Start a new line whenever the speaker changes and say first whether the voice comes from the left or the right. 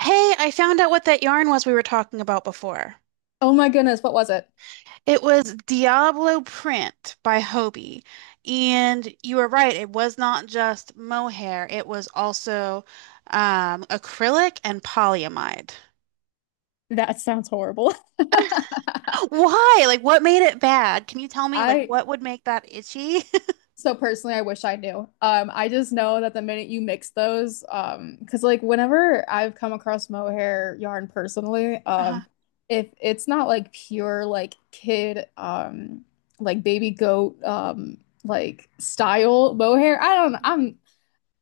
right: Hey, I found out what that yarn was we were talking about before.
left: Oh my goodness, what was it?
right: It was Diablo Print by Hobie. And you were right, it was not just mohair, it was also acrylic and polyamide.
left: That sounds horrible.
right: Why? Like, what made it bad? Can you tell me, like,
left: I
right: what would make that itchy?
left: so personally, I wish I knew. I just know that the minute you mix those, because like whenever I've come across mohair yarn personally,
right: Uh-huh.
left: if it's not like pure like kid, like baby goat, like style mohair.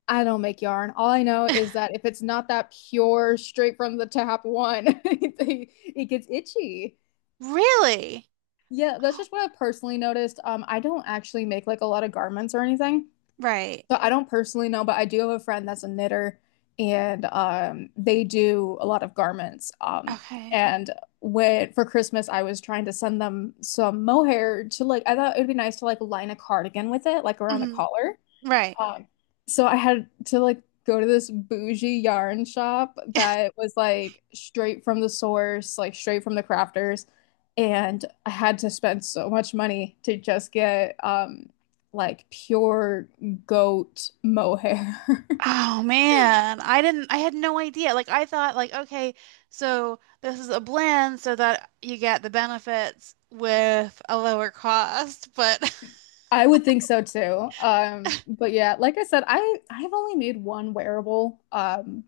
left: I don't make yarn. All I know is that if it's not that pure, straight from the tap one, it gets itchy.
right: Really?
left: Yeah, that's just what I've personally noticed. I don't actually make like a lot of garments or anything.
right: Right.
left: So I don't personally know, but I do have a friend that's a knitter and they do a lot of garments.
right: Okay.
left: And When for Christmas I was trying to send them some mohair to like I thought it'd be nice to like line a cardigan with it, like around the
right: Mhm.
left: collar.
right: Right.
left: Um, so I had to like go to this bougie yarn shop that was like straight from the source, like straight from the crafters, and I had to spend so much money to just get like pure goat mohair.
right: Oh man, I had no idea. Like I thought like okay, so this is a blend so that you get the benefits with a lower cost, but
left: I would think so too. But yeah, like I said, I've only made one wearable. Um,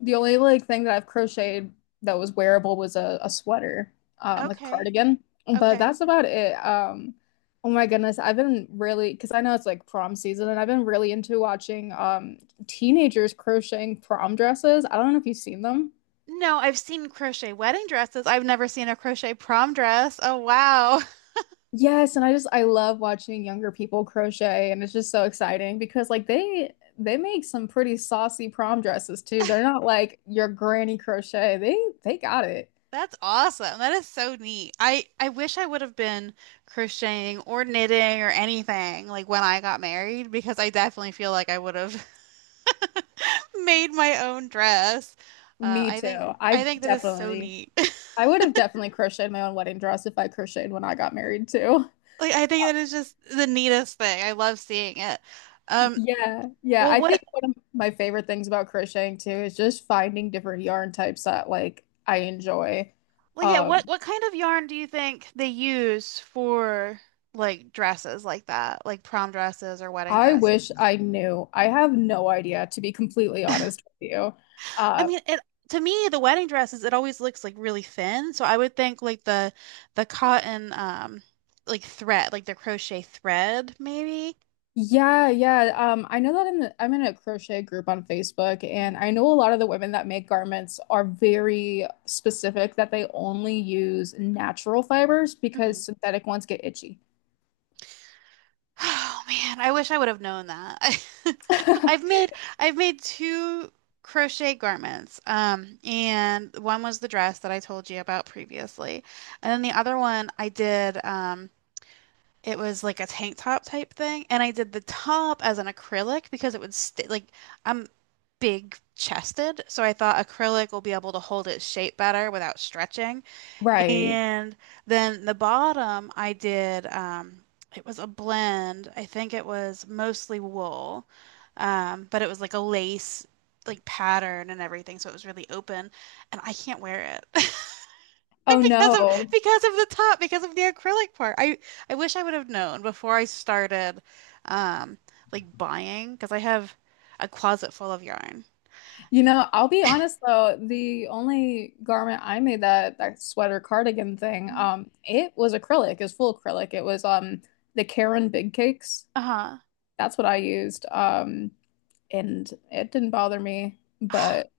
left: The only like thing that I've crocheted that was wearable was a sweater, like a
right: okay.
left: cardigan. But
right: Okay.
left: that's about it. Oh my goodness, I've been really because I know it's like prom season, and I've been really into watching teenagers crocheting prom dresses. I don't know if you've seen them.
right: No, I've seen crochet wedding dresses. I've never seen a crochet prom dress. Oh wow.
left: Yes, and I just I love watching younger people crochet, and it's just so exciting because like they make some pretty saucy prom dresses too. They're not like your granny crochet. They got it.
right: That's awesome. That is so neat. I wish I would have been crocheting or knitting or anything like when I got married because I definitely feel like I would have. Made my own dress.
left: Me
right: I
left: too.
right: think I
left: I
right: think that is so
left: definitely.
right: neat.
left: I would have definitely crocheted my own wedding dress if I crocheted when I got married too.
right: Like I think that is just the neatest thing. I love seeing it. Um,
left: Yeah, yeah.
right: Well,
left: I
right: what,
left: think one of my favorite things about crocheting too is just finding different yarn types that like I enjoy.
right: yeah,
left: Um,
right: what kind of yarn do you think they use for like dresses like that, like prom dresses or wedding
left: I
right: dresses?
left: wish I knew. I have no idea, to be completely
right: I
left: honest with you. Uh,
right: mean, it to me, the wedding dresses, it always looks like really thin. So I would think like the cotton like thread, like the crochet thread maybe.
left: yeah, yeah. I know that I'm in a crochet group on Facebook, and I know a lot of the women that make garments are very specific that they only use natural fibers because
right: Mhm.
left: synthetic ones get itchy.
right: Oh man, I wish I would have known that. I've made I've made two crochet garments. And one was the dress that I told you about previously. And then the other one I did it was like a tank top type thing, and I did the top as an acrylic because it would stay like I'm big chested, so I thought acrylic will be able to hold its shape better without stretching.
left: Right.
right: And then the bottom, I did, it was a blend. I think it was mostly wool, but it was like a lace, like pattern and everything. So it was really open, and I can't wear it
left: Oh no.
right: because of the top, because of the acrylic part. I wish I would have known before I started, um, like buying, because I have a closet full of yarn.
left: You know, I'll be honest though, the only garment I made that that sweater cardigan thing,
right: Mhm.
left: it was acrylic, it was full acrylic. It was the Karen Big Cakes.
right: Uh-huh.
left: That's what I used. And it didn't bother me, but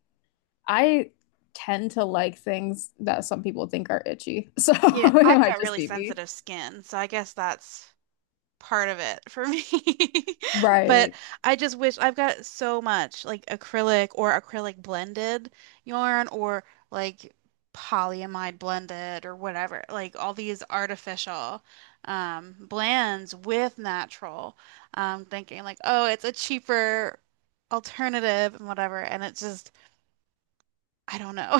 left: I tend to like things that some people think are itchy. So
right: Yeah,
left: it
right: I've
left: might
right: got
left: just
right: really
left: be me.
right: sensitive skin, so I guess that's part of it for me. But
left: Right.
right: I just wish I've got so much like acrylic or acrylic blended yarn or like polyamide blended or whatever, like all these artificial blends with natural. Thinking like, oh, it's a cheaper alternative and whatever. And it's just, I don't know. I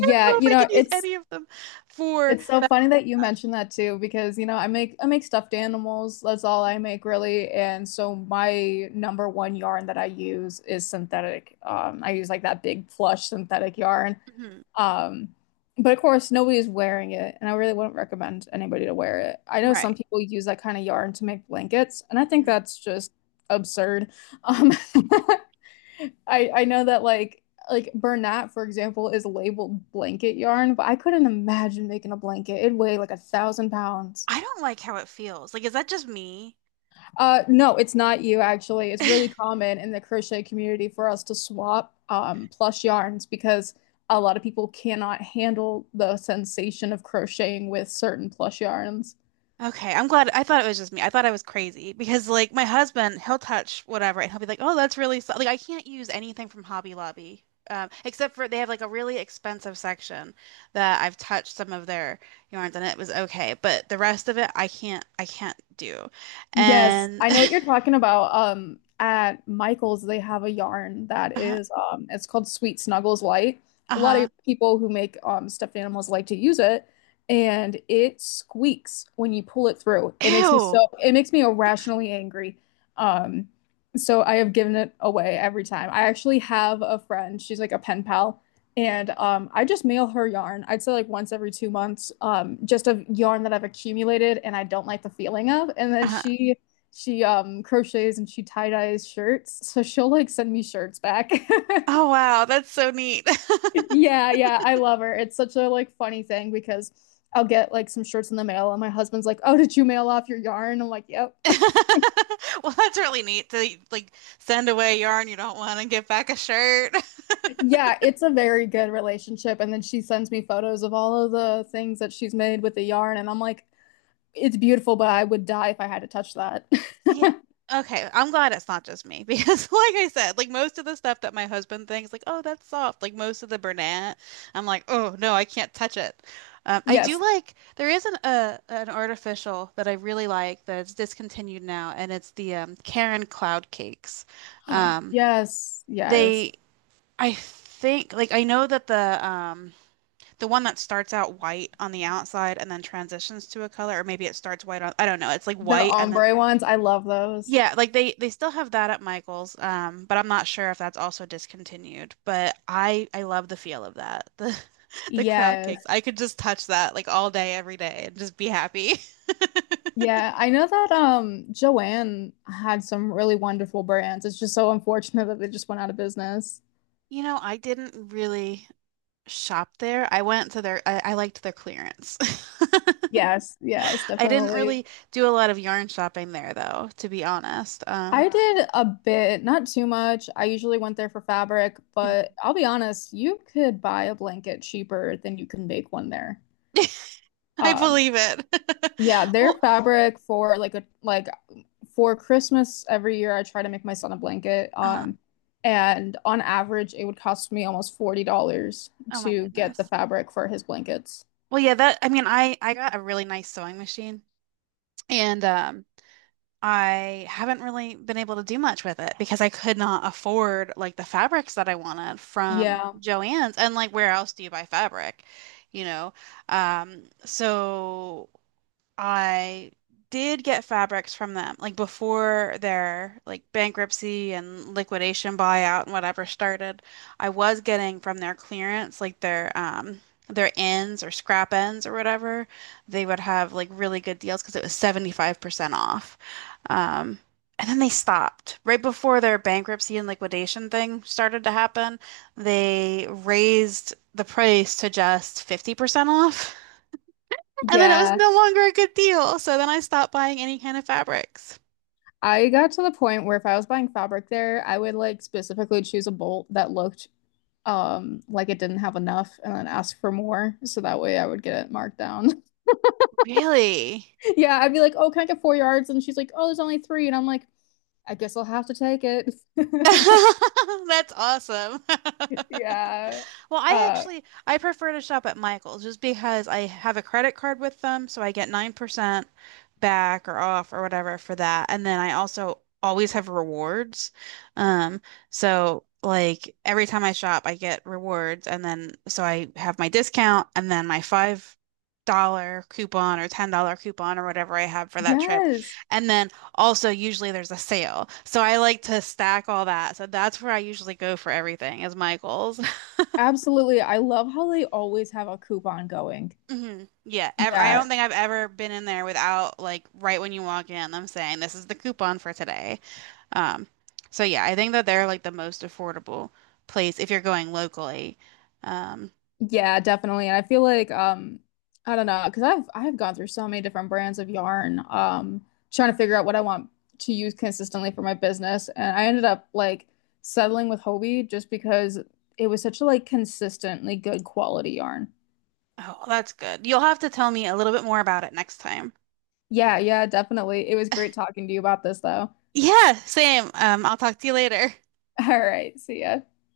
right: don't know if
left: you
right: I
left: know,
right: could use
left: it's
right: any of them for
left: it's so
right: that.
left: funny that you mentioned that too because you know, I make stuffed animals. That's all I make really. And so my number one yarn that I use is synthetic. I use like that big plush synthetic yarn.
right: Mhm.
left: Um, but of course, nobody is wearing it, and I really wouldn't recommend anybody to wear it. I know some
right: Right.
left: people use that kind of yarn to make blankets, and I think
right: Mm-hmm.
left: that's just absurd. Um, I know that like Bernat, for example, is labeled blanket yarn, but I couldn't imagine making a blanket. It'd weigh like a thousand pounds.
right: I don't like how it feels. Like, is that just me?
left: No, it's not you actually. It's really common in the crochet community for us to swap plush yarns because a lot of people cannot handle the sensation of crocheting with certain plush yarns.
right: Okay, I'm glad. I thought it was just me. I thought I was crazy because, like, my husband, he'll touch whatever and he'll be like, "Oh, that's really so-" like I can't use anything from Hobby Lobby, except for they have like a really expensive section that I've touched some of their yarns and it was okay, but the rest of it I can't. I can't do.
left: Yes,
right: And
left: I know what you're talking about. At Michael's, they have a yarn that
right: uh-huh,
left: is, it's called Sweet Snuggles Light. A lot
right: uh-huh.
left: of people who make stuffed animals like to use it, and it squeaks when you pull it through.
right: Ew.
left: It makes me irrationally angry. Um, so I have given it away every time. I actually have a friend, she's like a pen pal. And I just mail her yarn. I'd say like once every 2 months, just of yarn that I've accumulated and I don't like the feeling of. And then
right: Uh-huh.
left: she she um crochets and she tie dyes shirts, so she'll like send me shirts back.
right: Oh wow, that's so neat.
left: Yeah, yeah, I love her. It's such a like funny thing because I'll get like some shirts in the mail and my husband's like, "Oh, did you mail off your yarn?" I'm like, "Yep."
right: Well, that's really neat to like send away yarn you don't want and get back a shirt.
left: Yeah, it's a very good relationship. And then she sends me photos of all of the things that she's made with the yarn, and I'm like, it's beautiful, but I would die if I had to touch that.
right: Yeah. Okay, I'm glad it's not just me because, like I said, like most of the stuff that my husband thinks, like, oh, that's soft, like most of the Bernat, I'm like, oh, no, I can't touch it. I do
left: Yes.
right: like, there is an artificial that I really like that's discontinued now, and it's the Karen Cloud Cakes. Um,
left: Yes. Yes.
right: they, I think, like, I know that the one that starts out white on the outside and then transitions to a color, or maybe it starts white on, I don't know. It's like
left: The
right: white and then
left: ombre ones, I love those.
right: yeah, like they still have that at Michael's, but I'm not sure if that's also discontinued. But I love the feel of that. The the cloud
left: Yes.
right: cakes. I could just touch that like all day, every day and just be happy.
left: Yeah, I know that Joanne had some really wonderful brands. It's just so unfortunate that they just went out of business.
right: You know, I didn't really shop there. I liked their clearance.
left: Yes, yes,
right: I didn't
left: definitely.
right: really do a lot of yarn shopping there though, to be honest.
left: I did a bit, not too much. I usually went there for fabric, but I'll be honest, you could buy a blanket cheaper than you can make one there.
right: I
left: Um,
right: believe it.
left: yeah, their
right: Well,
left: fabric for like a like for Christmas every year, I try to make my son a blanket.
right: uh,
left: And on average, it would cost me almost $40
right: oh my
left: to get the
right: goodness.
left: fabric for his blankets.
right: Well, yeah, that I mean, I got a really nice sewing machine and I haven't really been able to do much with it because I could not afford like the fabrics that I wanted from
left: Yeah.
right: Joann's, and like where else do you buy fabric, you know? So I did get fabrics from them, like before their like bankruptcy and liquidation buyout and whatever started. I was getting from their clearance, like their ends or scrap ends or whatever. They would have like really good deals because it was 75% off. Um And then they stopped. Right before their bankruptcy and liquidation thing started to happen, they raised the price to just 50% off. And then it was
left: Yeah.
right: no longer a good deal. So then I stopped buying any kind of fabrics.
left: I got to the point where if I was buying fabric there, I would like specifically choose a bolt that looked like it didn't have enough and then ask for more. So that way I would get it marked down.
right: Really?
left: Yeah, I'd be like, "Oh, can I get 4 yards?" And she's like, "Oh, there's only three." And I'm like, "I guess I'll have to take it."
right: That's awesome.
left: Yeah.
right: Well, I
left: Uh,
right: actually I prefer to shop at Michael's just because I have a credit card with them, so I get 9% back or off or whatever for that. And then I also always have rewards. Um, so like every time I shop, I get rewards, and then so I have my discount and then my $5 coupon or $10 coupon or whatever I have for that trip.
left: yes.
right: And then also usually there's a sale. So I like to stack all that. So that's where I usually go for everything is Michael's.
left: Absolutely. I love how they always have a coupon going.
right: Hmm. Yeah, ever, I
left: Yeah.
right: don't think I've ever been in there without like right when you walk in, them saying this is the coupon for today. Um, so yeah, I think that they're like the most affordable place if you're going locally. Um,
left: Yeah, definitely. And I feel like I don't know, because 'cause I've gone through so many different brands of yarn trying to figure out what I want to use consistently for my business and I ended up like settling with Hobie just because it was such a like consistently good quality yarn.
right: oh, that's good. You'll have to tell me a little bit more about it next time.
left: Yeah, yeah, definitely. It was great talking to you about this though.
right: Yeah, same. I'll talk to you later.
left: All right. See ya.